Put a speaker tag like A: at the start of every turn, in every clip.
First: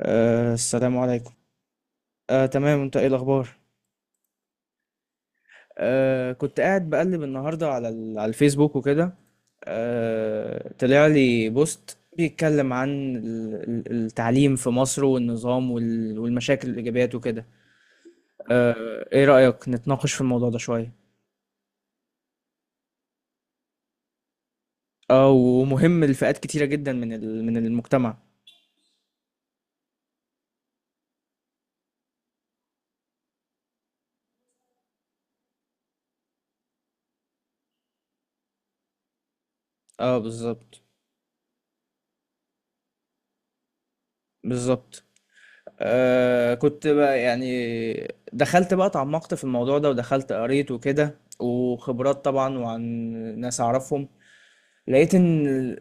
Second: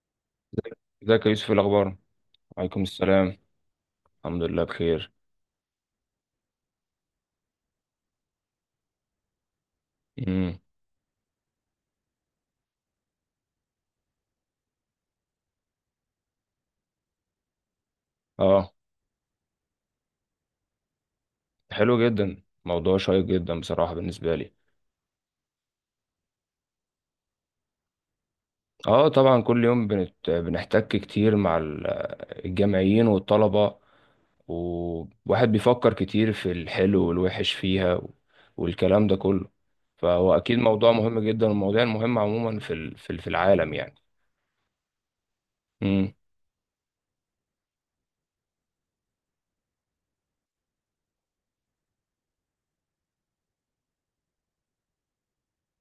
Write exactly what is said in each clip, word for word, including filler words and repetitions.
A: أه
B: ازيك
A: السلام
B: ازيك يا
A: عليكم.
B: يوسف، إيه الاخبار؟
A: أه تمام،
B: وعليكم
A: انت ايه
B: السلام.
A: الاخبار؟
B: الحمد لله بخير.
A: أه كنت قاعد بقلب النهارده على ال- على الفيسبوك وكده.
B: امم.
A: أه طلع لي بوست بيتكلم عن ال- ال- التعليم في مصر والنظام وال- والمشاكل والايجابيات وكده.
B: اه،
A: أه ايه رأيك نتناقش في الموضوع ده شوية؟
B: حلو جدا، موضوع شيق جدا بصراحه بالنسبه لي.
A: اه، ومهم لفئات كتيرة جدا من ال- من المجتمع.
B: اه، طبعا كل يوم بنت... بنحتك كتير مع ال- الجامعيين والطلبه، وواحد بيفكر كتير في الحلو والوحش فيها والكلام ده كله،
A: اه،
B: فهو اكيد
A: بالظبط،
B: موضوع مهم جدا. المواضيع المهمه عموما في ال... في ال- في العالم
A: بالظبط.
B: يعني.
A: آه كنت بقى يعني دخلت بقى اتعمقت في الموضوع ده، ودخلت قريت وكده، وخبرات طبعا، وعن ناس اعرفهم. لقيت ان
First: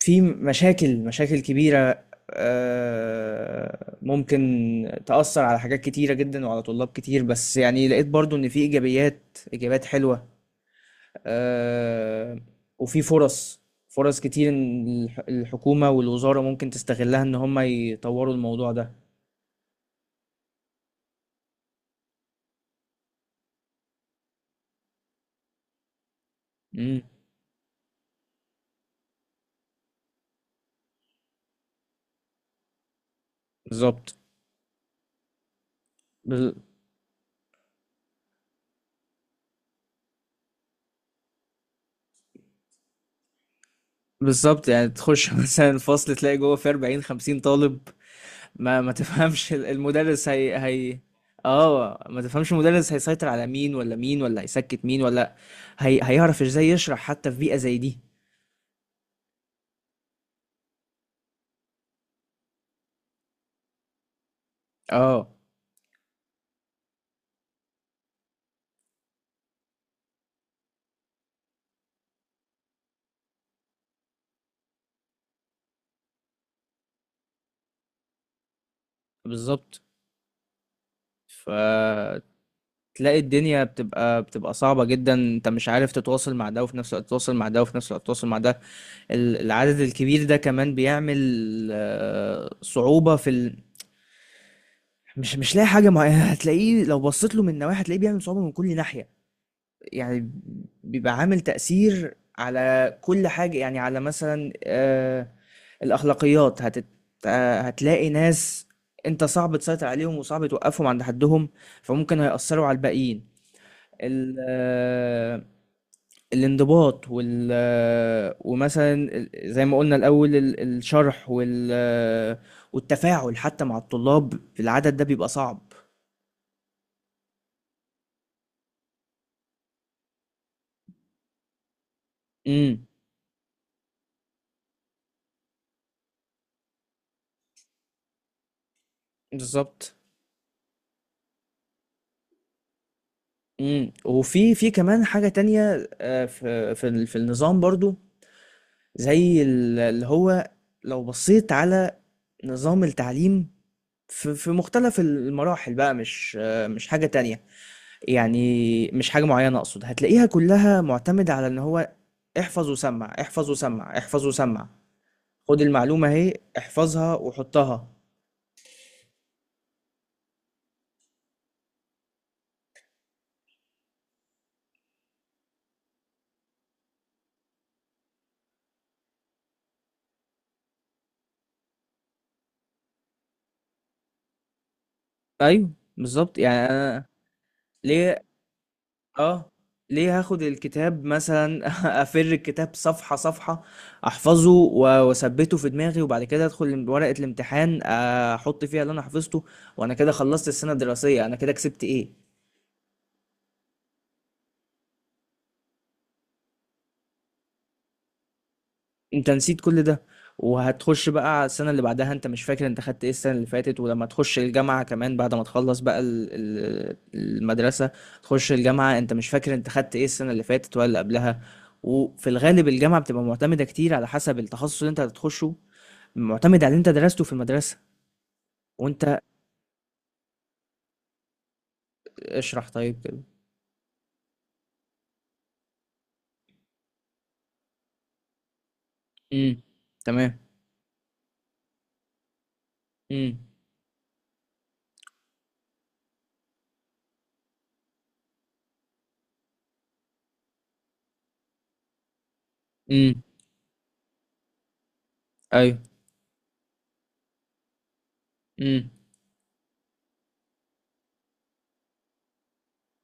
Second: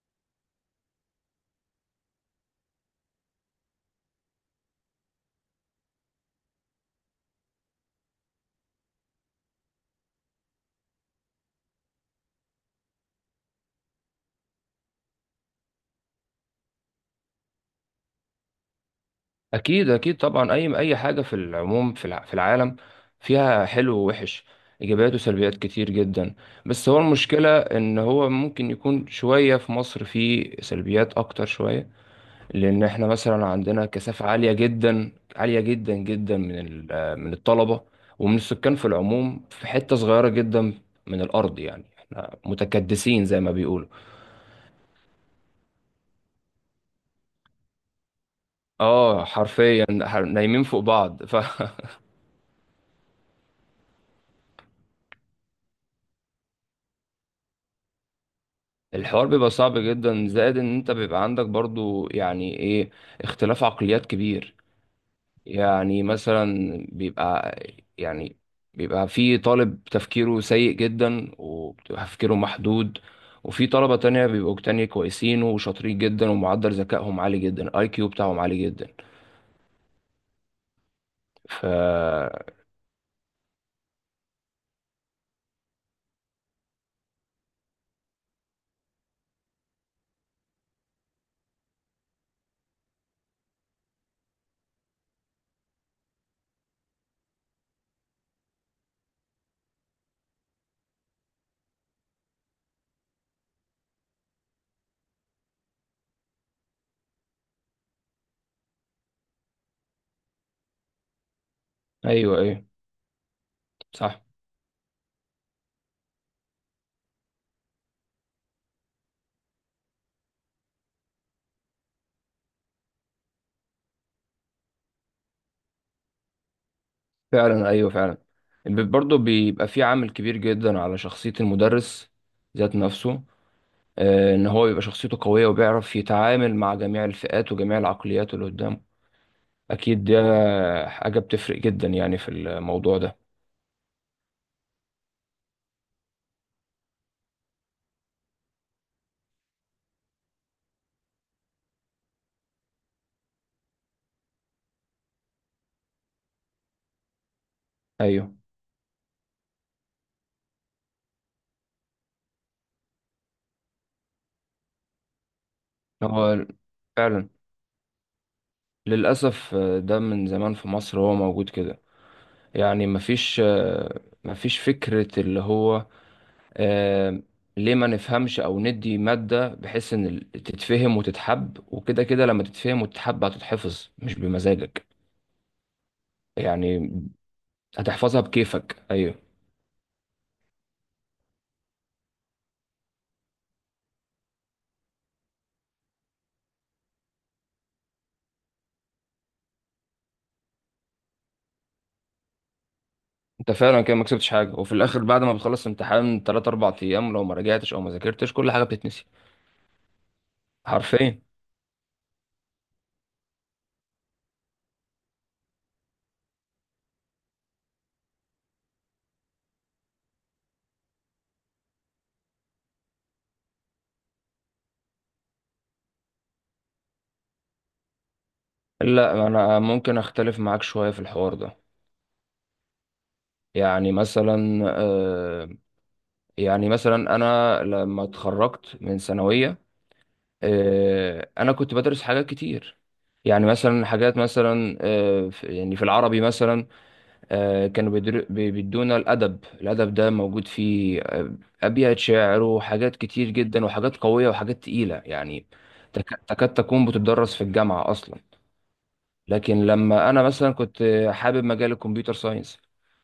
A: في مشاكل، مشاكل كبيرة. آه ممكن تأثر على حاجات كتيرة جدا وعلى طلاب كتير، بس يعني لقيت برضو ان في ايجابيات، ايجابيات حلوة. آه وفي فرص، فرص كتير إن الح- الحكومة والوزارة ممكن تستغلها ان هم يطوروا الموضوع ده.
B: اكيد اكيد طبعا، اي اي حاجه في العموم في الع- في العالم فيها حلو ووحش، ايجابيات وسلبيات كتير جدا. بس هو
A: مم.
B: المشكله ان هو ممكن يكون شويه في مصر في سلبيات اكتر شويه، لان احنا مثلا عندنا
A: بالظبط.
B: كثافه عاليه جدا، عاليه جدا جدا،
A: بال-
B: من ال- من الطلبه ومن السكان في العموم في حته صغيره جدا من الارض، يعني احنا متكدسين زي ما بيقولوا.
A: بالظبط، يعني تخش مثلا الفصل تلاقي جوه في أربعين خمسين طالب. ما ما
B: اه
A: تفهمش ال-
B: حرفيا، ح-
A: المدرس هي
B: نايمين فوق
A: هي
B: بعض ف
A: اه، ما تفهمش المدرس هيسيطر على مين ولا مين، ولا هيسكت مين، ولا هي هيعرف ازاي يشرح حتى في بيئة زي دي.
B: الحوار بيبقى صعب جدا، زائد ان انت بيبقى عندك برضو يعني ايه اختلاف عقليات كبير.
A: اه،
B: يعني مثلا بيبقى يعني بيبقى في طالب تفكيره سيء جدا وبتبقى تفكيره محدود، وفي طلبة تانية بيبقوا تانية كويسين وشاطرين جدا ومعدل ذكائهم عالي جدا، الاي كيو بتاعهم عالي جدا.
A: بالظبط.
B: ف
A: فتلاقي الدنيا بتبقى بتبقى صعبة جدا، انت مش عارف تتواصل مع ده وفي نفس الوقت تتواصل مع ده وفي نفس الوقت تتواصل مع ده. ال- العدد الكبير ده كمان بيعمل آه، صعوبة في ال... مش مش لاقي حاجه، ما هتلاقيه لو بصيت له من نواحي، هتلاقيه بيعمل صعوبه من كل ناحيه. يعني بيبقى عامل تاثير على كل حاجه، يعني على مثلا، آه الاخلاقيات هتت... آه هتلاقي ناس انت صعب تسيطر عليهم وصعب توقفهم عند حدهم، فممكن
B: ايوه ايوه،
A: هيأثروا على الباقيين.
B: صح.
A: ال... آه الانضباط وال آه، ومثلا ال- زي ما قلنا الاول ال- الشرح وال آه، والتفاعل حتى مع الطلاب في العدد ده بيبقى صعب.
B: فعلا، ايوه فعلا. برضه بيبقى في عامل كبير جدا على شخصية المدرس ذات
A: امم.
B: نفسه. آه، ان هو يبقى شخصيته قوية وبيعرف يتعامل مع جميع الفئات وجميع العقليات اللي قدامه.
A: بالظبط.
B: اكيد دي حاجة بتفرق جدا يعني في الموضوع ده.
A: امم، وفي في كمان حاجة تانية، آه، في في ال- في النظام برضو، زي ال- اللي هو لو بصيت على نظام التعليم في في مختلف المراحل بقى، مش آه، مش حاجة تانية،
B: ايوه،
A: يعني مش حاجة معينة أقصد، هتلاقيها كلها معتمدة على إن هو احفظ وسمع، احفظ وسمع، احفظ وسمع. خد المعلومة اهي،
B: هو
A: احفظها
B: فعلا
A: وحطها.
B: للأسف آه، ده من زمان في مصر هو موجود كده. يعني مفيش آه، مفيش فكرة اللي هو آه، ليه ما نفهمش، أو ندي مادة بحيث إن ال- تتفهم وتتحب، وكده كده لما تتفهم وتتحب هتتحفظ مش بمزاجك،
A: أيوه، بالظبط، يعني
B: يعني
A: أنا
B: هتحفظها
A: ليه؟
B: بكيفك. أيوه.
A: آه، ليه هاخد الكتاب مثلًا أفِر الكتاب صفحة، صفحة، أحفظه، و وأثبّته في دماغي، وبعد كده أدخل ال ورقة الامتحان أحُط فيها اللي أنا حفظته، وأنا كده خلّصت السَنة الدراسية. أنا كده كسبت إيه؟
B: انت فعلا كده ما كسبتش حاجه، وفي الاخر بعد ما بتخلص امتحان تلاتة اربعة ايام لو ما رجعتش او ما ذاكرتش كل حاجه بتتنسي.
A: أنت نسيت كل ده، وهتخُش
B: حرفيا.
A: بقى على السَنة اللي بعدها أنت مش فاكر أنت خدت إيه السَنة اللي فاتت. ولمّا تخُش الجامعة كمان بعد ما تخلّص بقى ال ال المدرسة، تخُش الجامعة أنت مش فاكر أنت خدت إيه السَنة اللي فاتت ولا اللي قبلها. وفي الغالب الجامعة بتبقى مُعتمدة كتير على حسب التخصُّص اللي أنت هتخُشه، معتمد على اللي انت درسته في المدرسة. وانت
B: لا، انا ممكن اختلف معاك شويه في الحوار ده.
A: اشرح طيب كده.
B: يعني مثلا آه، يعني مثلا انا لما اتخرجت من ثانويه،
A: امم. تمام.
B: آه، انا كنت بدرس حاجات كتير،
A: امم.
B: يعني مثلا حاجات مثلا آه، في- يعني في العربي مثلا آه، كانوا بيدر- بي- بيدونا الأدب الأدب ده موجود فيه آه، أبيات شعر وحاجات
A: امم.
B: كتير جدا، وحاجات قوية وحاجات تقيلة، يعني
A: ايوه.
B: تك- تكاد تكون بتدرس في الجامعة أصلا.
A: امم.
B: لكن لما أنا مثلا كنت آه، حابب مجال الكمبيوتر ساينس،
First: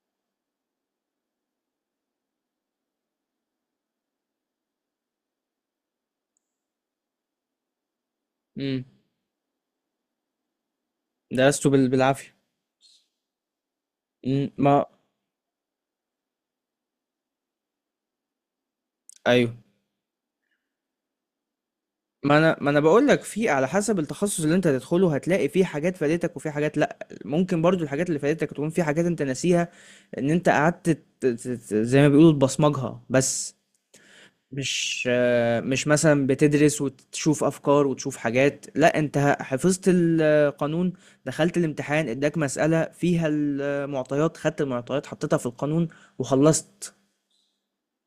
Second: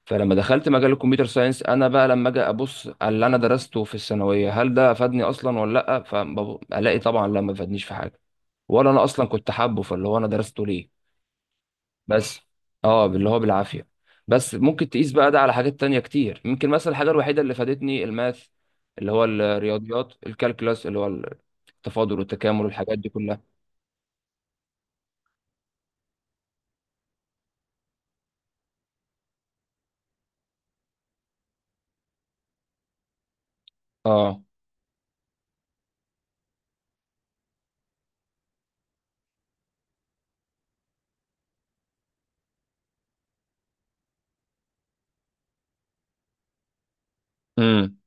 B: فلما دخلت مجال الكمبيوتر ساينس أنا بقى لما أجي أبص على اللي أنا درسته في الثانوية، هل ده أفادني أصلا ولا لأ؟ فألاقي طبعا لا، ما فادنيش في حاجة،
A: امم.
B: ولا أنا أصلا كنت حابه، فاللي هو أنا درسته ليه؟
A: درسته بال... بالعافية.
B: بس اه، اللي هو بالعافية.
A: م-
B: بس
A: ما
B: ممكن تقيس بقى ده على حاجات تانية كتير، ممكن مثلا الحاجة الوحيدة اللي فادتني الماث، اللي هو
A: ايوه،
B: الرياضيات، الكالكلاس اللي هو التفاضل
A: ما انا
B: والتكامل
A: ما انا
B: والحاجات
A: بقول
B: دي
A: لك في
B: كلها.
A: على حسب التخصص اللي انت هتدخله، هتلاقي في حاجات فادتك وفي حاجات لا، ممكن برضو الحاجات اللي فادتك تكون في حاجات انت ناسيها، ان انت قعدت ت- ت- ت- زي ما بيقولوا تبصمجها بس.
B: اه.
A: مش آه، مش مثلا بتدرس وتشوف افكار وتشوف حاجات، لا انت حفظت القانون، دخلت الامتحان اداك مسألة فيها المعطيات، خدت المعطيات حطيتها في القانون وخلصت.
B: امم.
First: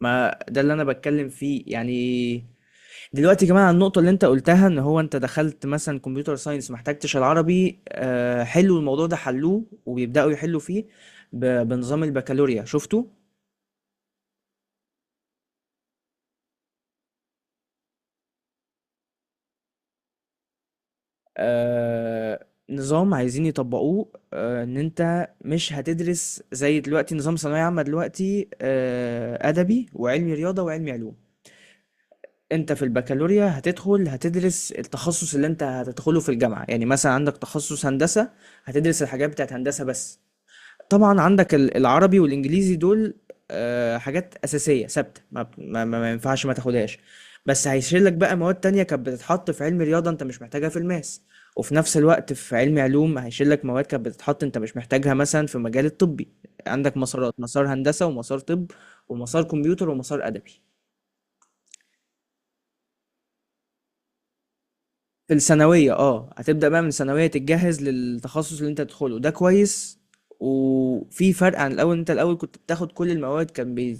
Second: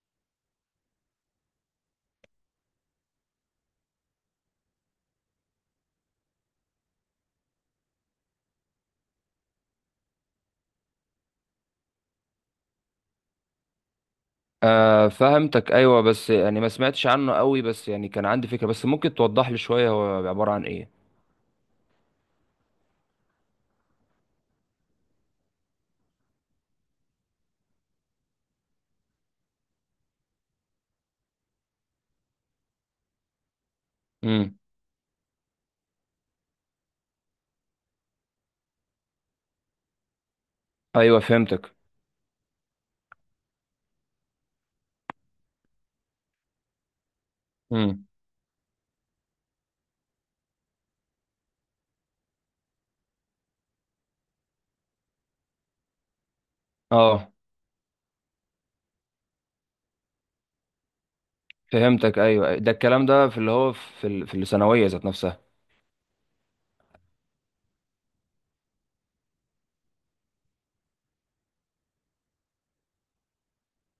A: ما ده اللي انا بتكلم فيه يعني. دلوقتي كمان على النقطة اللي انت قلتها، ان هو انت دخلت مثلا كمبيوتر ساينس محتاجتش العربي، آه، حلوا الموضوع ده، حلوه وبيبدأوا يحلوا فيه ب- بنظام البكالوريا، شفته؟
B: آه، فهمتك. ايوه، بس يعني ما سمعتش عنه قوي، بس يعني كان عندي فكرة، بس ممكن توضح لي شوية هو عبارة عن ايه؟
A: آه، نظام عايزين يطبقوه، آه، ان انت مش هتدرس زي دلوقتي نظام ثانوية عامة دلوقتي، آه، ادبي وعلمي رياضة وعلمي علوم. انت في البكالوريا هتدخل
B: امم.
A: هتدرس التخصص اللي انت هتدخله في الجامعة، يعني مثلا عندك تخصص هندسة، هتدرس الحاجات بتاعت هندسة بس. طبعا
B: ايوه،
A: عندك
B: فهمتك.
A: ال- العربي والانجليزي دول آه، حاجات اساسيه ثابته، ما, بت- ما, ما ما ينفعش ما تاخدهاش. بس هيشيل
B: امم.
A: لك بقى مواد تانية كانت بتتحط في علم رياضه انت مش محتاجها في الماس، وفي نفس الوقت في علم علوم هيشيل لك مواد كانت بتتحط انت مش محتاجها مثلا في مجال الطبي. عندك
B: اه،
A: مسارات، مسار هندسه ومسار طب ومسار كمبيوتر ومسار ادبي.
B: فهمتك. ايوه، ده الكلام ده في اللي هو في ال- في الثانوية ذات
A: في
B: نفسها.
A: الثانوية اه، هتبدأ بقى من الثانوية تتجهز للتخصص اللي انت تدخله، ده كويس. وفي فرق عن الأول، انت الأول كنت بتاخد كل المواد، كان بي...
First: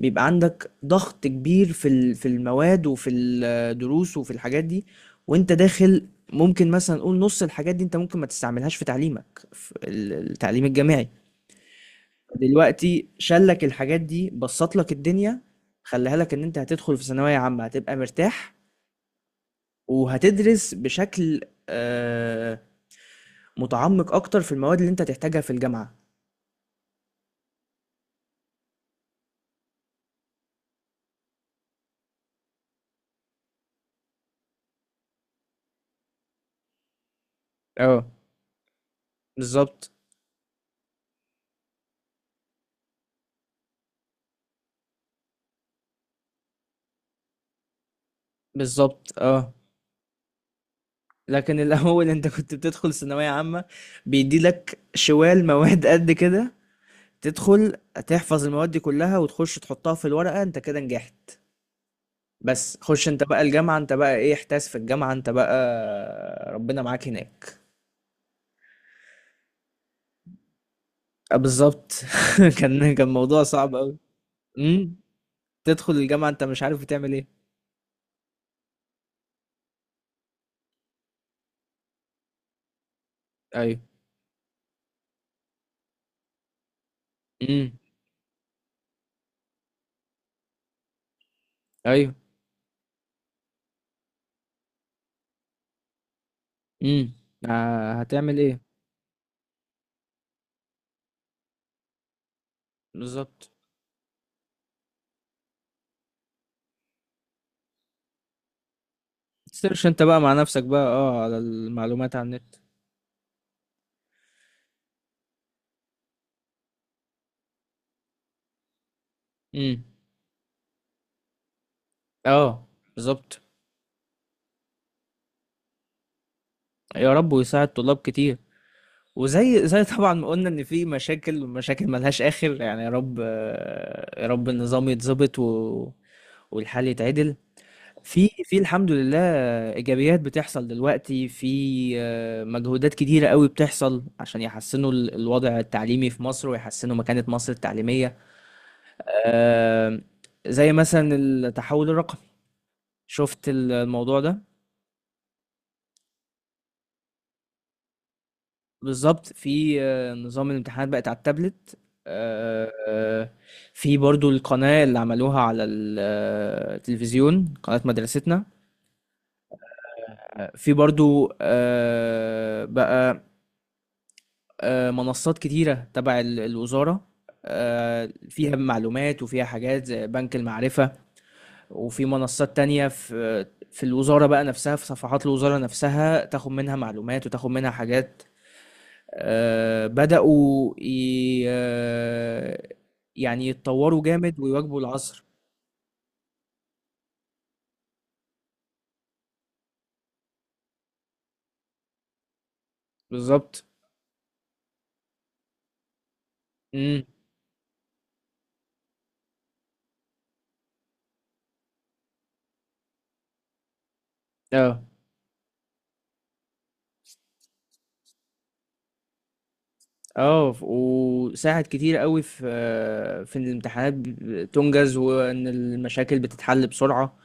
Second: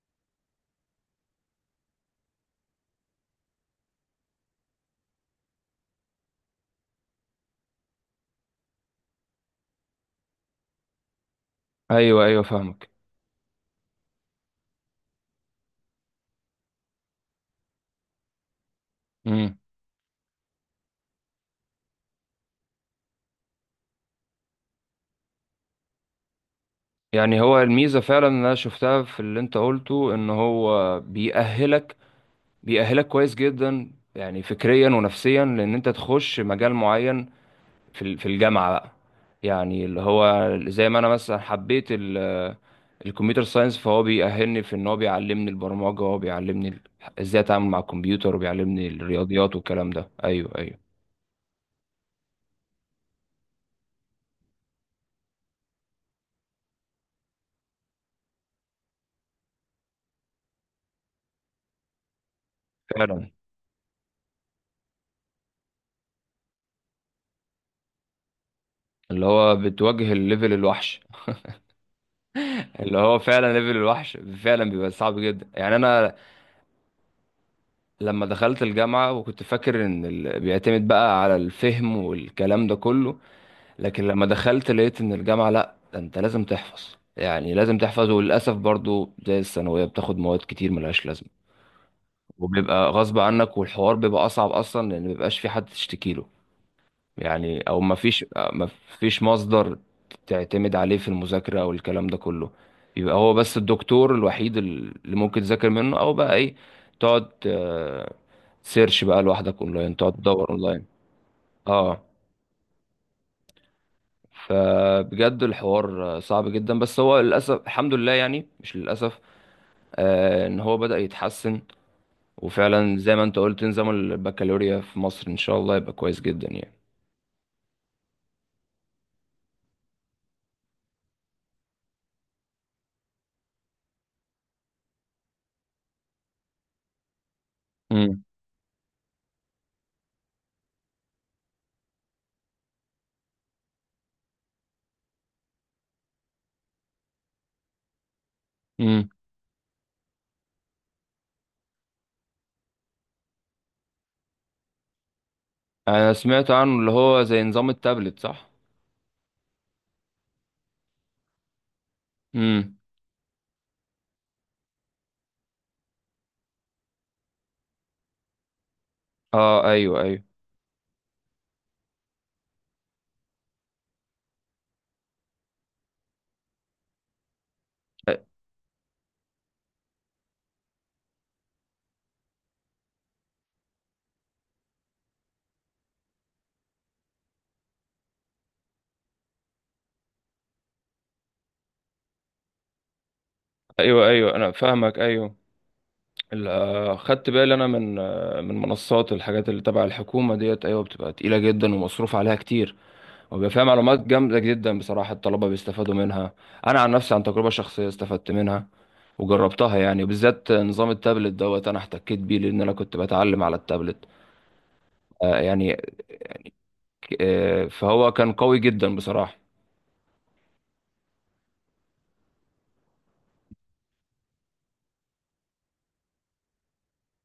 A: بيبقى عندك ضغط كبير في ال... في المواد وفي الدروس وفي الحاجات دي وانت داخل. ممكن مثلا نقول نص الحاجات دي انت ممكن ما تستعملهاش في تعليمك في ال- التعليم الجامعي.
B: ايوه ايوه، فاهمك.
A: دلوقتي شالك الحاجات دي، بسط لك الدنيا، خليها لك ان انت هتدخل في ثانوية عامة هتبقى مرتاح،
B: مم.
A: وهتدرس بشكل آه، متعمق اكتر في المواد اللي انت هتحتاجها في الجامعة.
B: يعني هو الميزة فعلا اللي أنا شفتها في اللي أنت قلته إن هو بيأهلك بيأهلك كويس جدا يعني فكريا ونفسيا، لأن أنت تخش مجال معين في
A: اه
B: ال- في الجامعة بقى، يعني
A: بالظبط.
B: اللي هو زي ما أنا مثلا حبيت ال- الكمبيوتر ساينس، فهو بيأهلني في إن هو بيعلمني البرمجة، وهو بيعلمني ال- إزاي أتعامل مع الكمبيوتر، وبيعلمني
A: بالظبط. اه،
B: الرياضيات والكلام ده. أيوه أيوه.
A: لكن الاول انت كنت بتدخل ثانوية عامة بيدي لك شوال مواد قد كده، تدخل تحفظ المواد دي كلها وتخش تحطها في الورقة انت كده نجحت. بس خش انت
B: فعلا،
A: بقى الجامعة، انت بقى ايه، احتاس في الجامعة انت بقى ربنا معاك هناك.
B: اللي هو بتواجه الليفل الوحش.
A: اه بالظبط. كان
B: اللي
A: كان
B: هو
A: موضوع
B: فعلا
A: صعب
B: ليفل
A: قوي.
B: الوحش، فعلا بيبقى
A: امم.
B: صعب جدا يعني
A: تدخل
B: انا
A: الجامعة انت مش عارف بتعمل ايه.
B: لما دخلت الجامعة وكنت فاكر إن ال... بيعتمد بقى على الفهم والكلام ده كله،
A: ايوه.
B: لكن لما دخلت لقيت إن الجامعة لأ، ده أنت لازم تحفظ، يعني
A: امم.
B: لازم تحفظ. وللأسف برضو زي الثانوية بتاخد مواد كتير ملهاش لازمة،
A: ايوه.
B: وبيبقى غصب عنك، والحوار بيبقى أصعب أصلا لأن مبيبقاش في حد تشتكيله.
A: امم.
B: يعني او
A: آه،
B: ما فيش
A: هتعمل ايه؟
B: ما فيش مصدر تعتمد عليه في المذاكره او الكلام ده كله. يبقى هو
A: بالظبط.
B: بس الدكتور الوحيد اللي ممكن تذاكر منه، او بقى ايه، تقعد سيرش بقى لوحدك
A: سيرش
B: اونلاين،
A: انت
B: تقعد
A: بقى مع
B: تدور
A: نفسك بقى
B: اونلاين.
A: اه على
B: اه.
A: المعلومات على النت.
B: فبجد الحوار آه، صعب جدا، بس هو للاسف الحمد لله، يعني مش للاسف،
A: امم.
B: آه ان هو بدأ يتحسن.
A: اه،
B: وفعلا زي ما انت
A: بالظبط.
B: قلت نظام البكالوريا في مصر ان شاء الله يبقى كويس جدا يعني.
A: يا رب ويساعد طلاب كتير. وزي زي طبعا ما قلنا ان في مشاكل، ومشاكل ملهاش اخر يعني. يا رب، آه، يا رب النظام يتظبط و... والحل يتعدل. في في الحمد لله ايجابيات بتحصل دلوقتي، في آه، مجهودات كتيره قوي بتحصل عشان يحسنوا ال- الوضع التعليمي في مصر ويحسنوا مكانه مصر التعليميه.
B: امم.
A: آه، زي مثلا التحول الرقمي، شفت ال- الموضوع ده؟
B: انا سمعت عنه، اللي هو زي نظام التابلت، صح؟
A: بالظبط، في آه، نظام الامتحانات بقت على التابلت. آه،
B: امم.
A: آه، في برضو القناة اللي عملوها على ال- آه، التلفزيون، قناة مدرستنا.
B: اه، ايوه ايوه.
A: آه، في برضو آه، بقى آه، منصات كتيرة تبع ال- الوزارة، آه، فيها معلومات وفيها حاجات زي بنك المعرفة. وفي منصات تانية في في الوزارة بقى نفسها، في صفحات الوزارة نفسها تاخد منها معلومات وتاخد منها حاجات. آه، بدأوا ي... آه، يعني يتطوروا
B: ايوه ايوه،
A: جامد
B: انا
A: ويواكبوا
B: فاهمك
A: العصر.
B: ايوه. ال- آه، خدت بالي انا من آه، من منصات الحاجات اللي تبع الحكومه ديت، ايوه بتبقى تقيله جدا ومصروف عليها كتير، وبيبقى فيها
A: بالظبط.
B: معلومات جامده جدا بصراحه، الطلبه بيستفادوا منها. انا عن
A: امم.
B: نفسي عن تجربه شخصيه استفدت منها وجربتها، يعني بالذات نظام التابلت دوت انا احتكيت بيه لان انا كنت بتعلم على التابلت.
A: اه.
B: آه يعني آه فهو كان قوي جدا بصراحه.
A: اه، ف- وساعد كتير قوي في آه، في إن الامتحانات ب- تنجز، وان المشاكل بتتحل بسرعة.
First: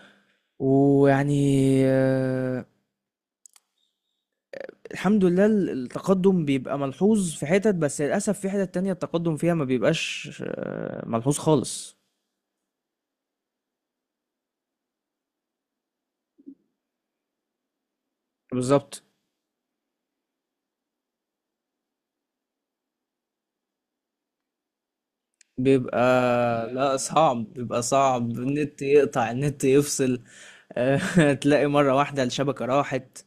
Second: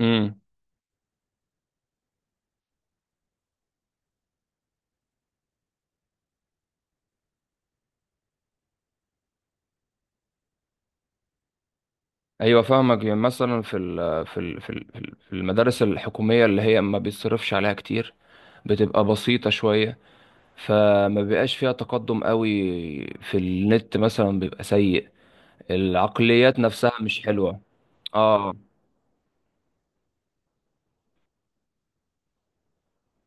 B: امم.
A: ويعني، آه، الحمد لله ال- التقدم بيبقى ملحوظ في حتت، بس للأسف في حتت تانية التقدم فيها ما بيبقاش آه، ملحوظ خالص.
B: ايوه، فاهمك. يعني مثلا في ال في ال في ال- في ال- في المدارس الحكوميه اللي هي ما بيتصرفش عليها كتير،
A: بالظبط.
B: بتبقى بسيطه شويه، فما بيبقاش فيها تقدم قوي، في النت مثلا بيبقى سيء،
A: بيبقى،
B: العقليات نفسها
A: لا
B: مش
A: صعب،
B: حلوه.
A: بيبقى صعب،
B: اه،
A: النت يقطع، النت يفصل. تلاقي مرة واحدة الشبكة راحت.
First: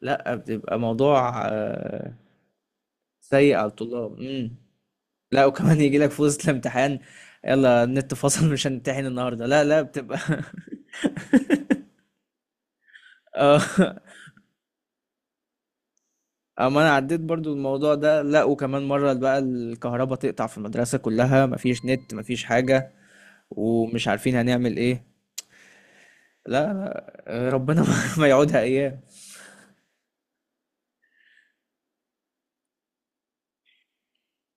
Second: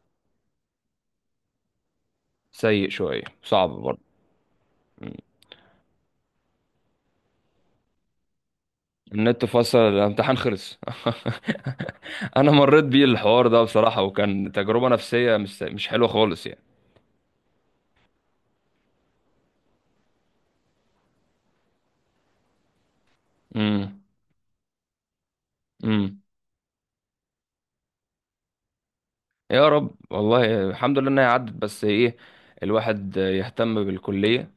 A: لا بتبقى موضوع آه،
B: سيء شويه،
A: سيء على
B: صعب برضه.
A: الطلاب. مم.
B: م.
A: لا، وكمان يجي لك في وسط الامتحان، يلا النت فصل مش هنمتحن النهاردة،
B: النت
A: لا
B: فصل،
A: لا بتبقى
B: الامتحان خلص. انا مريت بيه الحوار ده
A: اه،
B: بصراحه، وكان تجربه نفسيه مش مش حلوه خالص يعني.
A: اما انا عديت برضو الموضوع ده، لا وكمان مرة بقى الكهرباء تقطع في المدرسة كلها، مفيش نت مفيش حاجة،
B: امم.
A: ومش عارفين هنعمل ايه.
B: امم.
A: لا لا، آه، ربنا ما يعودها ايام.
B: يا رب، والله الحمد لله انها عدت. بس ايه، الواحد يهتم بالكلية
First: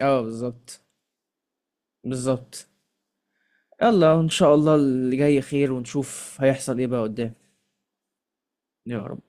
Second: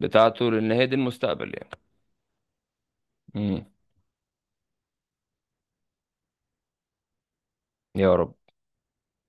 A: اه
B: لان
A: بالظبط.
B: هي دي المستقبل يعني.
A: بالظبط.
B: امم.
A: يلا ان شاء الله اللي جاي خير، ونشوف هيحصل ايه بقى قدام.
B: يا رب.
A: يا رب.